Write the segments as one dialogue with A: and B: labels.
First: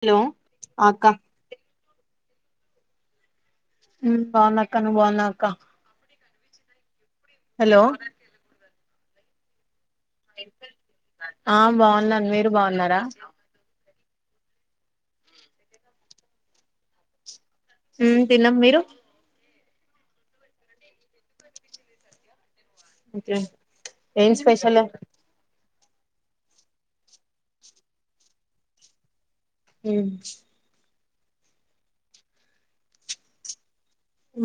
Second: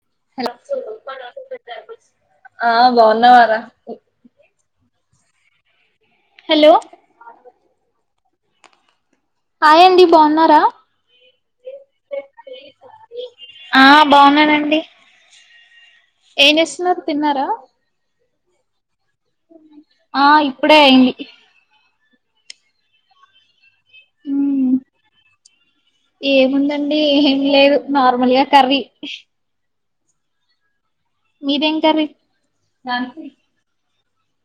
A: Hello ఆక్క
B: ఆ బాగున్నావా రా
A: బాగున్నాక్క నువ్వు బాగున్నాక్క
B: హలో
A: హలో
B: ఆయండి బాగున్నారా
A: ఆ బాగున్నాను మీరు బాగున్నారా
B: ఆ క బాగున్నానండి ఏం చేస్తున్నారు తిన్నారా
A: హ్మ్ తిన్నాం మీరు
B: ఆ ఇప్పుడే అయింది
A: ఓకే ఏమ్
B: ఉమ్
A: స్పెషల్
B: ఏముందండి ఏమి లేదు నార్మల్గా కర్రీ
A: హ్మ్
B: మీదేం కర్రీ దంత్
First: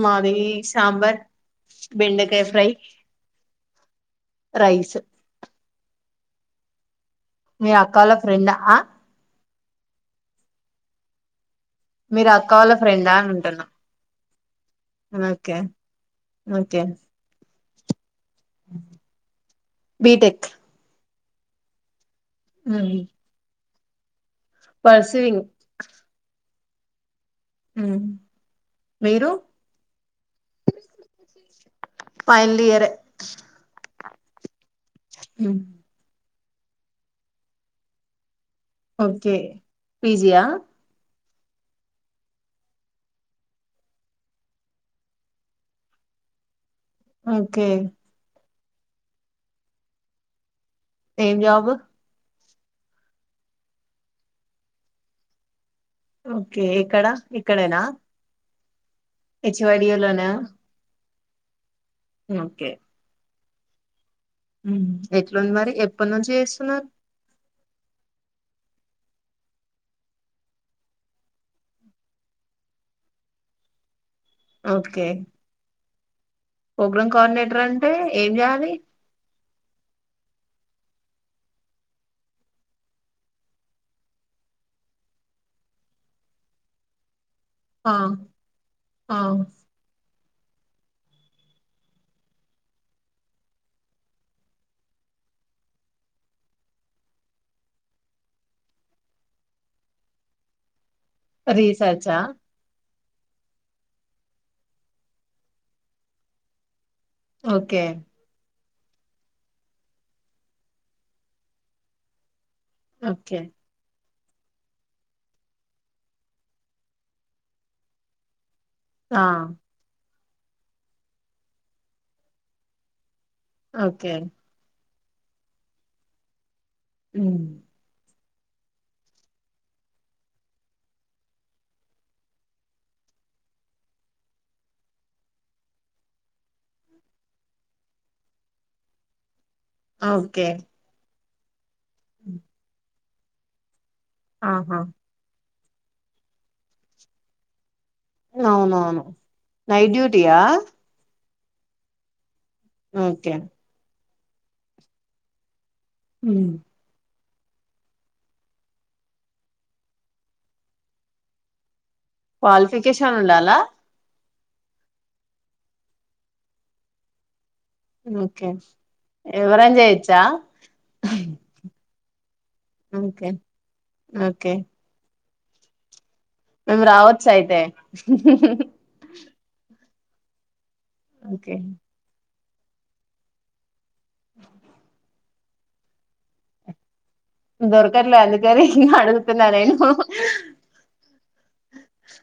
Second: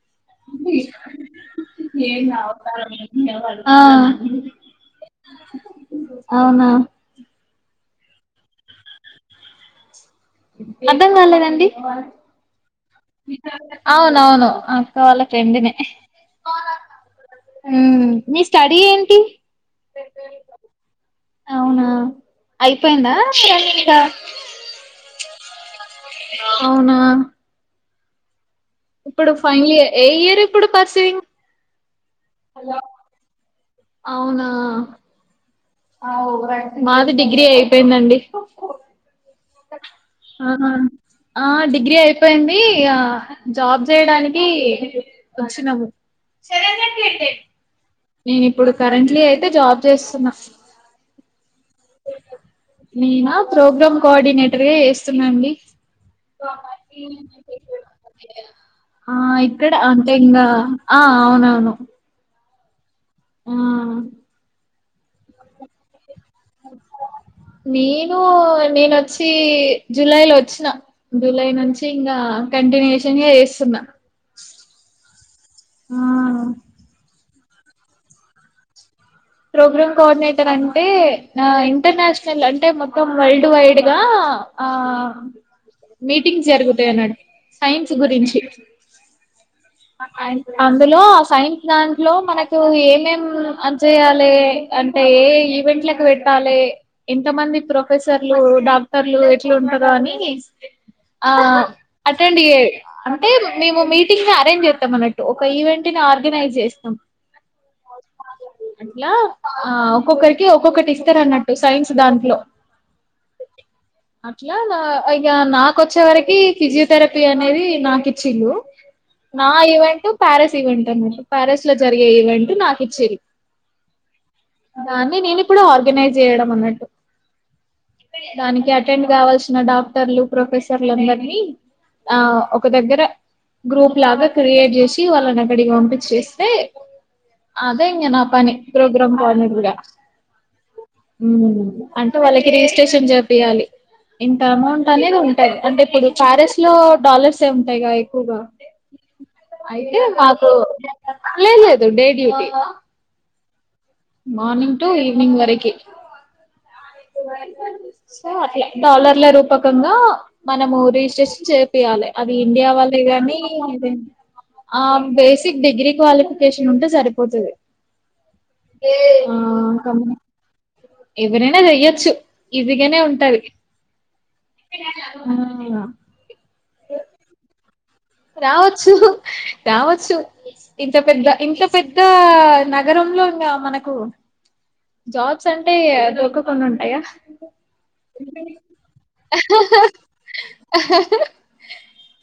A: మాది సాంబార్ బెండకాయ ఫ్రై
B: ఆ
A: రైస్
B: అవునా
A: అక్కాలో ఫ్రెంా [unintelligible]
B: అర్తం కాలేదండి
A: మీరాఅకాల
B: అవునవును అక్క వాళ్ళ
A: ఓకే
B: ఫ్రెండినే
A: ఓకే
B: హ్మ్ మీ స్టడీ ఏంటి
A: బీటెక్
B: అవునా
A: ఉమ్
B: అయిపోయిందా ఇంకా
A: పర్సూయింగ్
B: అవునా
A: హు
B: ఇప్పుడు ఫైనల్ ఇయర్ ఏ ఇయర్ ఇప్పుడు పర్
A: ఫైనల్ ఇయర్
B: [unintelligible] అవునా
A: హ్మ్
B: మాది డిగ్రీ అయిపోయిందండి
A: ఓకే పీజియా
B: ఆహా ఆ డిగ్రీ అయిపోయింది ఆ జాబ్ చేయడానికి వచ్చినాము సరే [unintelligible]
A: ఓకే
B: నేను ఇప్పుడు కరెంట్లీ అయితే జాబ్ చేస్తున్నా
A: ఏం జాబ్
B: నేనా ప్రోగ్రామ్ కోఆర్డినేటర్గా చేస్తున్నాండి
A: ఓకే ఎక్కడా ఇక్కడేనా
B: ఆ ఇక్కడ అంతే
A: హెచ్వైడిలోనా
B: ఇంకా ఆ అవునవును
A: ఓకే
B: ఆ
A: ఉం ఎట్లుంది మరి ఎప్పటి నుంచి చేస్తున్నారు
B: నేను నేన వచ్చి జూలై లో వచ్చినా జూలై నుంచి ఇంకా కంటిన్యూషన్ గా చేస్తు నా
A: ఓకే ప్రోగ్రాం కోఆర్డినేటర్ అంటే ఏం చేయాలి
B: ప్రోగ్రామ్ కోఆర్డినేటర్ అంటే నా ఇంటర్నేషనల్ అంటే మొత్తం వరల్డ్ వైడ్ గా ఆ మీటింగ్ జరుగుతాయి అన్నట్టు సైన్స్
A: ఆ
B: గురించి
A: ఆ
B: అందులో ఆ సైన్స్ దాంట్లో మనకు ఏమేంమేం అని చెయాలి అంటే ఏ ఏ ఈవెంట్లకు పెట్టాలి ఎంత మంది ప్రొఫెసర్లు డాక్టర్లు ఎట్లుంటరో నీ అ
A: రీసెర్చా
B: అటెండ్ చెయ్ అంటే మేము మీటింగ్ అరేంజ్ చేస్తాం అన్నట్టు ఒక ఈవెంట్ ని ఆర్గనైజ్ చేస్తాం
A: ఓకే
B: అట్లా ఆ ఒక్కొక్కరికి ఒక్కొక్కటి ఇస్తారు అన్నట్టు సైన్స్ దాంట్లో
A: ఓకే
B: అట్లా నా ఇక నాకొచ్చే వరకి ఫిజియోథెరపీ అనేది నాకిచ్చిలు
A: ఆ
B: నా ఈవెంట్ ప్యారిస్ ఈవెంట్ అనమాట ప్యారిస్ లో జరిగే ఈవెంట్ నాకు ఇచ్చరి
A: ఓకే
B: దాన్ని నేను ఇప్పుడు ఆర్గనైజ్ చేయడం అన్నట్టు
A: ఉమ్,
B: దానికి అటెండ్ కావాల్సిన డాక్టర్లు ప్రొఫెసర్లు అందరినీ ఆ ఒక దగ్గర గ్రూప్ లాగా క్రియేట్ చేసి వాళ్ళని అక్కడికి పంపించేస్తే అదే ఇంగ నా పని పోగ్రామ్ కోఆర్డినేటర్ గా
A: ఓకే
B: అంటే వాళ్ళకి రిజిస్ట్రేషన్ చెపియాలి ఇంత
A: ఆహా
B: అమౌంట్ అనేది ఉ అంటే ఇప్పుడు ప్యారిస్ లో డాలర్స్ ఏ ఉంటాయి ఎక్కువగా
A: అవునవును నైట్
B: అయితే
A: డ్యూటీయా
B: మాకు లేలేదు day duty
A: okay
B: morning to evening వరకి
A: ఉమ్
B: సో అట్లా డాలర్ల రూపకంగా మనము రిజిస్ట్రేషన్ చే పియాలి అది ఇండియా వాళ్ళే
A: క్వాలిఫికేషన్
B: కానీ
A: ఉండాలా
B: ఆ బేసిక్ డిగ్రీ క్వాలిఫికేషన్ ఉంటే సరిపోతుది
A: ఓకే
B: ఆ
A: ఎవరైనా
B: కమ్
A: చేయొచ్చా
B: ఎవరైనా చెయ్యొచ్చు ఇజిగానే
A: ఓకే
B: ఉంటది అ
A: మేమ్ రావచ్చు అయితే
B: రావచ్చు రావచ్చు ఇంత పెద్ద
A: ఓకే
B: ఇంత పెద్ద నగరంలో ఇంగ మనకు జాబ్స్ అంటే దొరకకున్న ఉంటాయా
A: దొరకట్లేదు అందుకని ఇంగ అడుగుతున్నా నేను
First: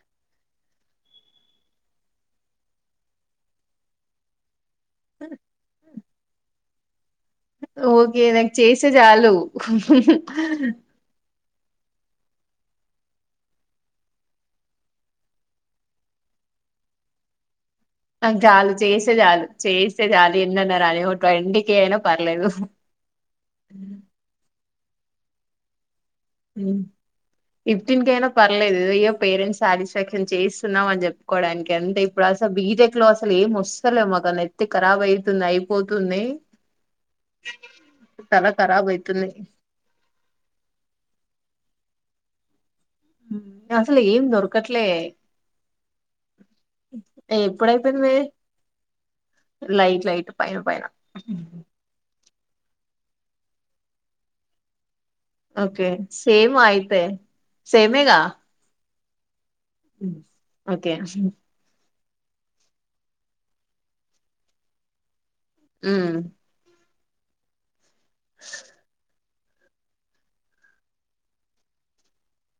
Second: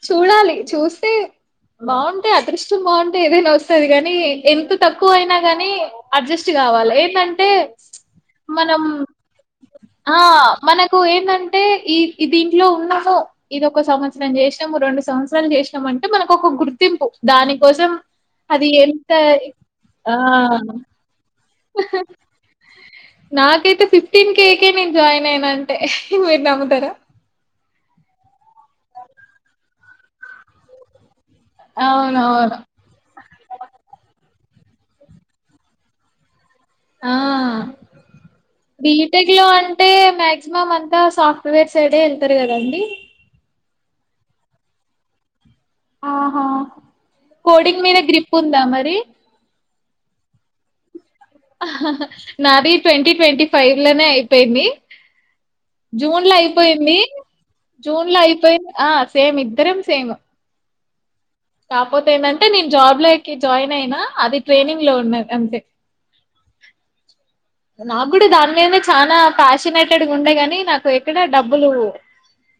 B: చూడా చూస్తే బాగుంటే అదృష్టం బాగుంటే ఏదైనా వస్తది కానీ ఎంత తక్కువ అయినా కానీ అడ్జస్ట్ కావాలి ఏదంట్
A: ఓకే నాకు చేస్తే చాలు
B: టే ఈ దీంట్లో ఉన్నాము ఇదొక సంవత్సరం చేసినాము రెండు సంవత్సరాలు చేసినాము అంటే మనకు ఒక గుర్తింపు దాని కోసం
A: నాకు
B: అది
A: చాలు
B: ఎంత
A: చేస్తే చాలు చేస్తే
B: ఆ
A: చాలు ఎన్నన్న రాని ఓ ట్వంటీ కే అయినా పర్లేదు
B: నాకైతే ఫిఫ్టీన్ కేకే నేన్ జాయినయిన అంటే మీరు నమ్ముతారా
A: ఫీఫ్టిన్కైనా పర్లేదు ఏదో పేరెంట్స్ సాటిస్ఫాక్షన్ చేయిస్తున్నాం అని చెప్ప కోవడానికి అంటే ఇప్పుడు అసలు
B: అవునవును
A: బీటెక్ లో అసలు ఏం వస్తలే మాక తే ఖరాబ్ అయితుంది అయిపోతుంది
B: ఆ
A: తల ఖరాబ్ అయితుంది
B: బిటెక్ లో అంటే మ్యాక్సిమం అంతా సాఫ ప్రవేట్ సైడేళ్తారు కదండి
A: అసలు ఏం దొరకట్లే
B: ఆహా కోడింగ్ మీద
A: ఎప్పుడైపోయింది మీది
B: గ్రిప్ ఉందా మరి
A: లైట్ లైట్ పైన పైన
B: నాది ట్వంటీ ట్వంటీ ఫైవ్ లనే అయిపోయింది
A: ఓకే
B: జూన్ లో
A: సేమ్
B: అయిపోయింది
A: అయితే
B: జూన్
A: సేమేగా
B: లో అయిపోయింది ఆ సేమ్ ఇద్దరం సేమ్
A: ఓకే
B: కాకపోతే ఏంటంటే నేను జాబ్ లోకి జాయిన్ అయినా అది ట్రైనింగ్ లో ఉన్నది అంతే
A: ఉ
B: నాకు కూడ దాని మీద చానా ప్యాషనేటెడ్గా ఉండే గాని నాకు ఎక్కడ డబ్బులు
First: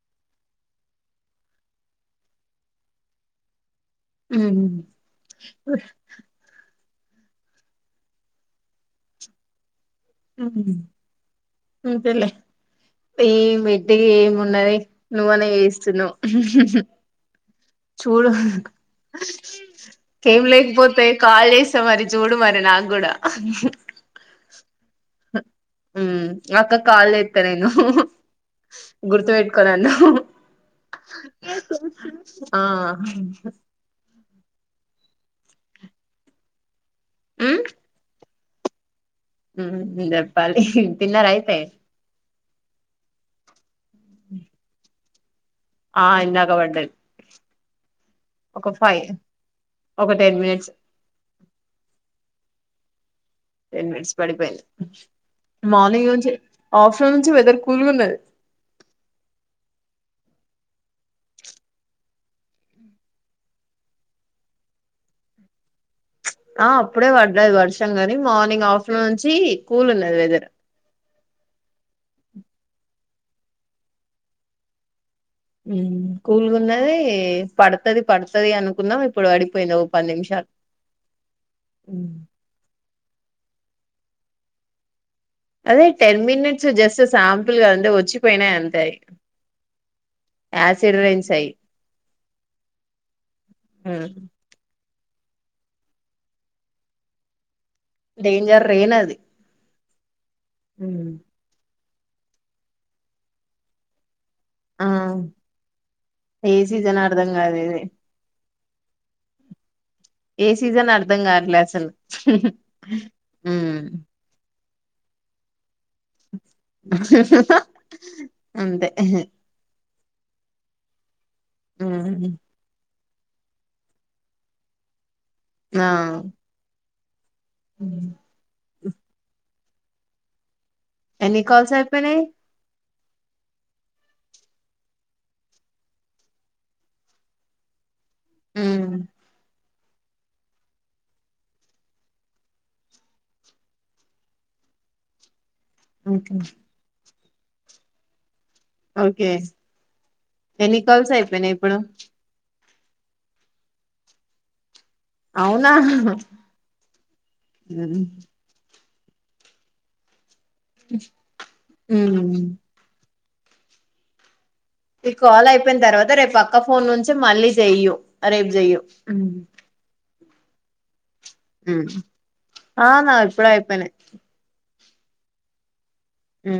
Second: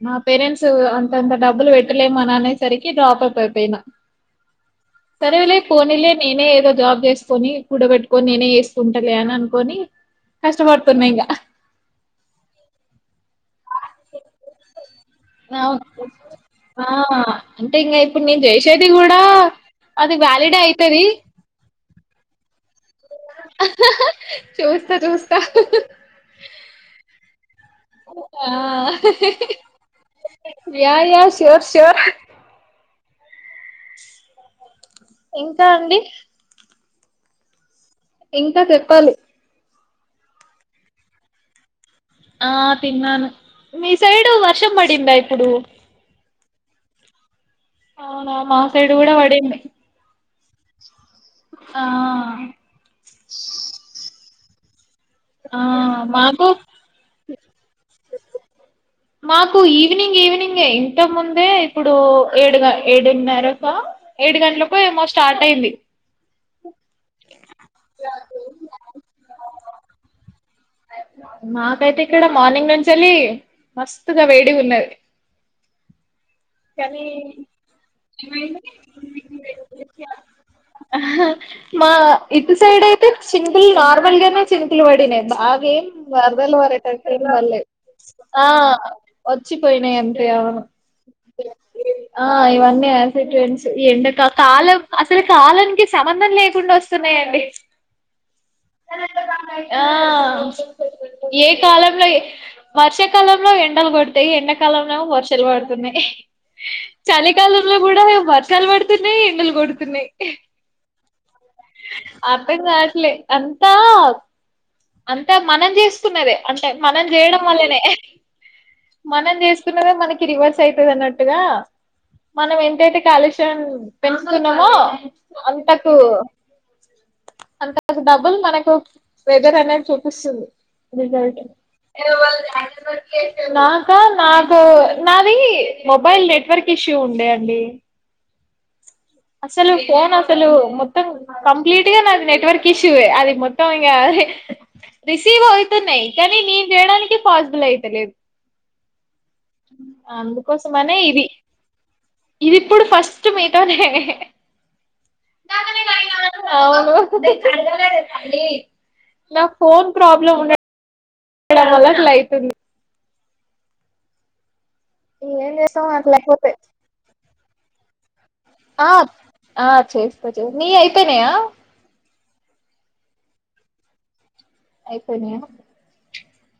B: నా పేరెంట్స్ అంతంత డబ్బులు పెట్టలేమని అనేసరికి డ్రాప్ అపయిపోయినా
A: ఉమ్.
B: సరేలే పోనిలే నేనే ఏదో జాబ్ చేసుకొని కూడ బెట్టుకొని నేనే చేేస్కుంటలే అని అనుకొని కష్టపడుతున్నా ఇంగ
A: అంతేలే ఎమ్ ఏము ఉన్న ది నువ్వన్నా
B: అవును
A: చేస్తునవ్
B: ఆ అంటే ఇంగా ఇప్పుడు నేను చేసేది కూడా అది
A: కేం
B: వ్యాలిడే అయితది
A: లేకపోతే కాల్ చేస్తా మరి చూడు మరి నాక్
B: చూస్తా చూస్తా
A: అక్క కాల్లెత్త నేను
B: ఆ
A: గుర్తు పెట్కో నన్ను
B: యా యా శోర్ శోర్
A: ఆ
B: ఇంకా అండి
A: ఉ
B: ఇంకా చెప్పాలి
A: ఉ చెప్పాలి తిన్నార అయితే
B: ఆ తిన్నాను మీ సైడ్ వర్షం పడిందా ఇప్పుడు
A: ఆ ఇందాక పడ్డది
B: అవునా మా
A: ఒక
B: సైడ్
A: ఫైవ్
B: కూడా పడింది
A: ఒక టెన్ మినట్
B: ఆ
A: టెన్ మినిట్స్ పడిపోయింది
B: ఆ
A: మార్నింగ్ నుంచి
B: మాకు
A: ఆఫ్టర్నూనుంచి వెదర్ కూల్గా ఉన్నది
B: మాకు ఈవినింగ్ ఈవినింగ్ ఇంత ముందే ఇప్పుడు ఏడు ఏడున్నరక ఏడు గంటలకు ఏమో స్టార్ట్ అయి యింది
A: ఆ అప్పుడే పడ్డది వర్షం కని మార్నింగ్ ఆఫ్టర్నూన్ నుంచి కూల్ ఉన్నది వెదర్
B: మాకైతే ఇక్కడ మార్నింగ్ నుంచెళ్లి మస్తుగా వేడిగా ఉన్నది
A: కూల్గా ఉన్నది పడుతది పడుతది అనుకున్నాం ఇప్పుడు పడిపోయింది ఒక పది నిమిషాలు
B: హ మా ఇటు సైడ్ అయితే చినుకుల్ నార్మల్గానే చినుకులు పడినయి బా ఆ
A: అదే
B: గేమ్
A: టెన్
B: వరదల
A: మినిట్స్ జస్ట్
B: పడేటట్టు
A: శాంపుల్
B: రాలే
A: గా అంతే
B: ఆ
A: వచ్చిపోయినాయి
B: వచ్చిపోయినయంతే
A: ఆసిడ్ వెన్ సై
B: ఆ ఎవన్నీ ఆసటెండ్స్ ఎండకా కాలం అసలు కాలానికి సంబంధం లేకుండా వస్తున్నాయండి
A: డేంజర్ రేన్ అది
B: ఆ ఏ కాలంలో వర్షాకాలంలో ఎండలు పడు ఇ
A: ఆ
B: ఎండాకాలంలో ఏమో వర్షాలు పడుతున్నాయి
A: ఏ సీజన్ అర్ధం కాదు
B: చలికాలంలో
A: ఇది
B: కూడా ఇగ వర్షాలు వర్షాలు పడుతున్నాయి ఎండలు కొడు తున్నాయి
A: ఏ సీజన్ అర్ధం కావట్లే అసలు
B: అర్థం కావట్లే అంతా
A: ఉమ్
B: అంతా మనం చేసుకున్నదే అంటే మనం చేయడం వల్లనే
A: అంతే
B: మనం చేస్తు స్తున్న మనకి రివర్స్ అయితది అన్నట్టుగా
A: ఉమ్
B: మనం ఏంటంటే కలెక్షన్ పెంచుకున్నామో
A: ఆ
B: అంతకు అంత కు డబ్బులు మనకు వెదర్ అనేది చూపిస్తుంది రిజల్ట్
A: ఎన్ని కాల్స్ అయిపోయినాయి
B: నాకా నాకు నాది మొబైల్ నెట్వర్క్ ఇష్యూ ఉండే అండి
A: మ్
B: అసలు ఫోన్ అసలు మొత్తం కంప్లీట్ గా నాది నెట్వర్క్ ఇష్యూ ఎ అది మొత్తం ఇంకా రిసీవ్ అవుతున్నాయి
A: ఓకే
B: కానీ నేను చేయడానికి పాసిబుల్ అయితాలేదు
A: ఓకే
B: అందుకోసం
A: ఎన్ని
B: అనే
A: కాల్స్
B: ఇది
A: అయిపోయినాయి ఇప్పుడు
B: ఇది ఇప్పుడు ఫస్ట్ మీతోనే
A: అవునా
B: అవును హ్
A: ఉమ్
B: హ్ నా ఫోన్ ప్రాబ్లం ఉండ ఉండదోమ్ వల్ల అట్లా అయితుంది
A: ఈ కాల్
B: ఏం
A: అయిపోయిన
B: చేస్తాం
A: తర్వాత రేపు
B: అట్లయిపోతే
A: పక్క ఫోన్ నుంచి మళ్ళీ చెయ్యు రేపు చెయ్యు
B: నీ అయితనయా
A: ఆ నా ఇప్పుడే అయిపోయినాయి
B: అయిపోయినాయా
A: మ్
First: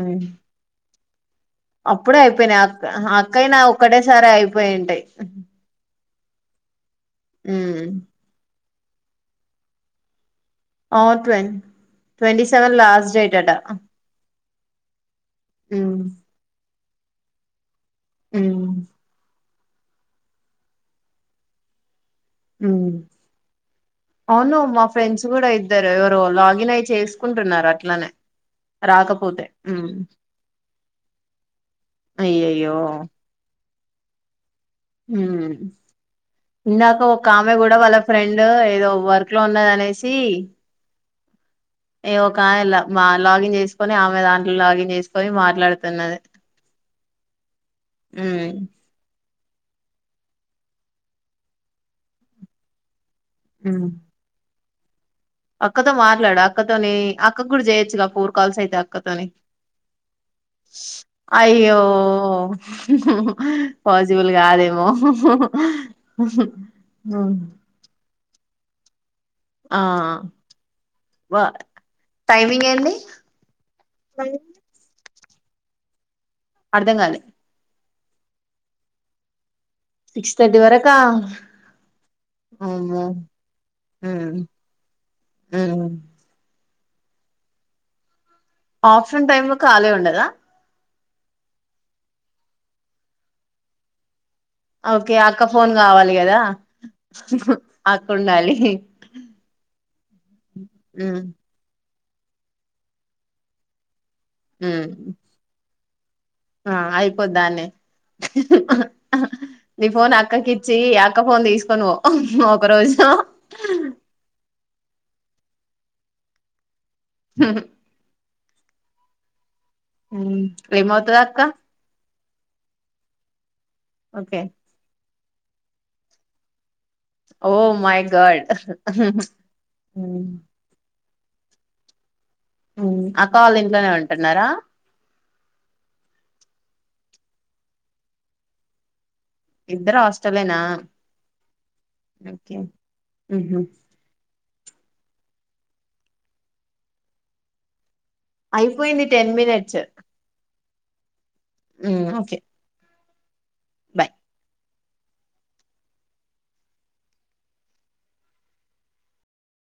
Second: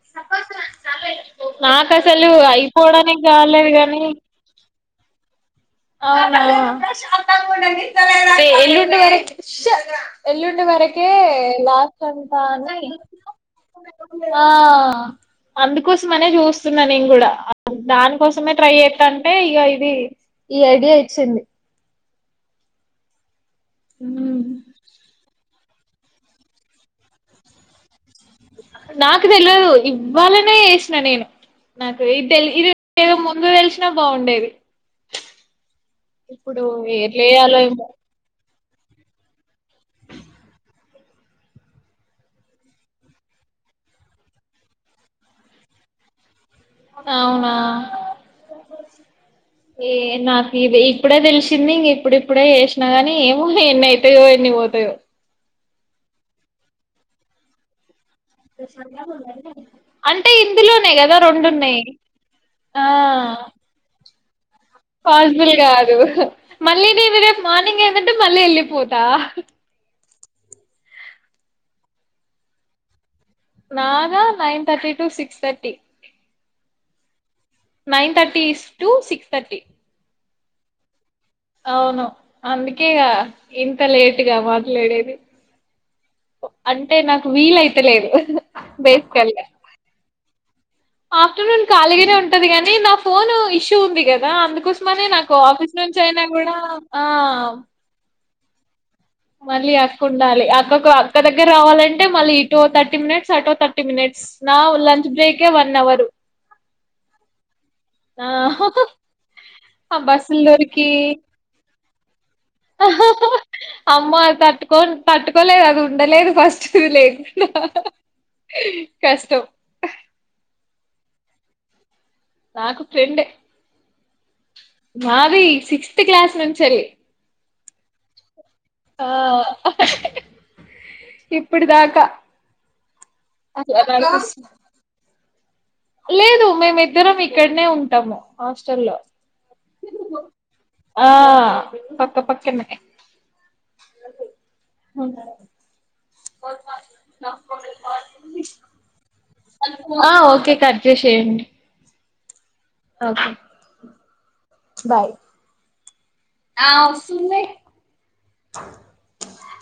B: [inaudible]
A: అప్పుడే
B: అసలు
A: అయిపోయినాయి అక్క
B: అయిపోవడానికి
A: అక్కయి నాయి
B: కాలేదు గాని
A: ఒక్కటేసారి అయిపోయింటాయి
B: అవునా ఏ ఎల్లుండి ఏడ ఉష్ ఎల్లుండి వరకే
A: అవును ట్వంటీ
B: లాస్ట్ అంటా
A: ట్వంటీ సెవెన్
B: అని
A: లాస్ట్ డేట్ అట
B: ఆ
A: ఉమ్
B: అందుకోసమనే చూస్తున్నా నేను కూడా దానికోసమే ట్రై
A: ఉమ్
B: చేస్తంటే ఇక ఇది ఈ ఐడియా ఇచ్చింది
A: మ్
B: ఉమ్
A: అవును మా ఫ్రెండ్స్ కూడా ఇ ఇద్దరు ఎవరో లాగిన్ అయి చేసుకుంటున్నారు అట్లనే
B: నాకు
A: రాకపోతే
B: తెలియదు
A: ఉమ్,
B: ఇవ్వాలనే ఏసిన నేను నాకు ఇదితెలి ఇది
A: అయ్యయ్యో
B: ఏదో ముందు తెలిసినా బాగుండేది
A: మ్
B: ఇప్పుడు
A: ఇందాక
B: ఎట్లా
A: ఒక ఆమె
B: చేయాలో
A: కూడా
B: ఏమో
A: వాళ్ళ ఫ్రెండ్ ఏదో వర్క్ లో ఉన్నది అనేసి
B: [inaudible]
A: ఏ ఒక ఆమె ల మ లాగిన్ చేసుకొని ఆమె దాంట్లో లాగిన్ చేసుకొని మాట్లాడుతున్నది
B: అవునా అవునా
A: ఉమ్
B: ఏ నాకు ఇది ఇప్పుడే తెలిసింది ఇంక ఇప్పుడుప్పుడే చేసినా గాని ఏముంది ఎన్ని
A: ఉమ్.
B: అయితేయో ఎన్ని పోతయో
A: అక్కతో మాట్లాడు అక్కతోనే అక్కకు కూడా చేయొచ్చు గా పూర్ కాల్స్ అవుతాయి అక్క తోని
B: అంటే ఇందులోనే కదా
A: అయ్యో
B: రెండున్నాయి ఆ
A: మ్ హు పాసిబుల్ కాదు
B: పాసిబుల్ కాదు అహ్ మళ్ళీ నేను
A: ఉమ్.
B: రేపు మార్నింగ్ ఏందంటే మళ్ళీ వెళ్ళిపోతా
A: వా టైమింగ్ ఏంది
B: నాదా nine thirty to six thirty
A: అర్ధం కాలి
B: nine thirty to six thirty
A: six thirty వరకా
B: అవును
A: అమ్మో
B: అందుకేగా ఇంత లేటుగా
A: ఉమ్
B: మాట్లాడేది
A: ఉమ్
B: అంటే నాకు వీలయితేలేదు
A: ఆఫ్న్ టైమ్ లో కఖాళే ఉండదా
B: ఆఫ్టర్నూన్ ఖాళగానే ఉంటది కాగానీ నా ఫోన్ ఇష్యూ ఉంది కద అందుకోసమని
A: ఓకే
B: నాకు
A: అక్క ఫోన్
B: ఆఫీస్ నుంచి
A: కావాలి
B: అయినా
A: కదా
B: కూడా ఆ
A: అక్క ఉండాలి
B: మళ్ళీ అక్కకు ఉండాలి అక్క అక్క
A: ఉమ్
B: దగ్గర రావాలంటే మళ్ళీ ఇటుో థర్టీ మినిట్స్ అటుో థర్టీ మినిట్స్ నా
A: um
B: lunch break one hour
A: ఆ అయిపోద్ానేే
B: ఆ
A: నీ
B: ఆ
A: ఫోన్
B: బస్సులు
A: అక్కకిచ్చి
B: దొరికి
A: అక్క ఫోన్ తీసుకొని పో ఒక రోజు
B: అమ్మ తట్టుకోని తట్టుకో తప్పలేదు అది ఉండలేదు ఫస్ట్ లేదు కష్టం
A: హ ప్రేమ అవుతుదా అక్క
B: నాకు ఫ్రెండే
A: ఓకే
B: మాది సిక్స్త్ క్లాస్ నుంచెలి
A: ఓ మై గాడ్ యూ
B: ఇప్పుడుదాకా
A: ఆ కాల ఇంట్లోనే ఉంటున్నారా
B: లేదు మేమి ఇద్దరం ఇక్కడనే ఉంటాము హాస్టల్లో
A: ఇద్దరు హాస్టలేనా
B: ఆ పక్క పక్కనే
A: ఊహు
B: [inaudible]
A: అయిపోయింది టెన్ మినిట్స్
B: ఆ ఓకే కర్జషయం్యడి
A: ఓకే
B: ఓకే
A: బాయ్
B: బాయ్ ఆ ఇస్తున్నాయి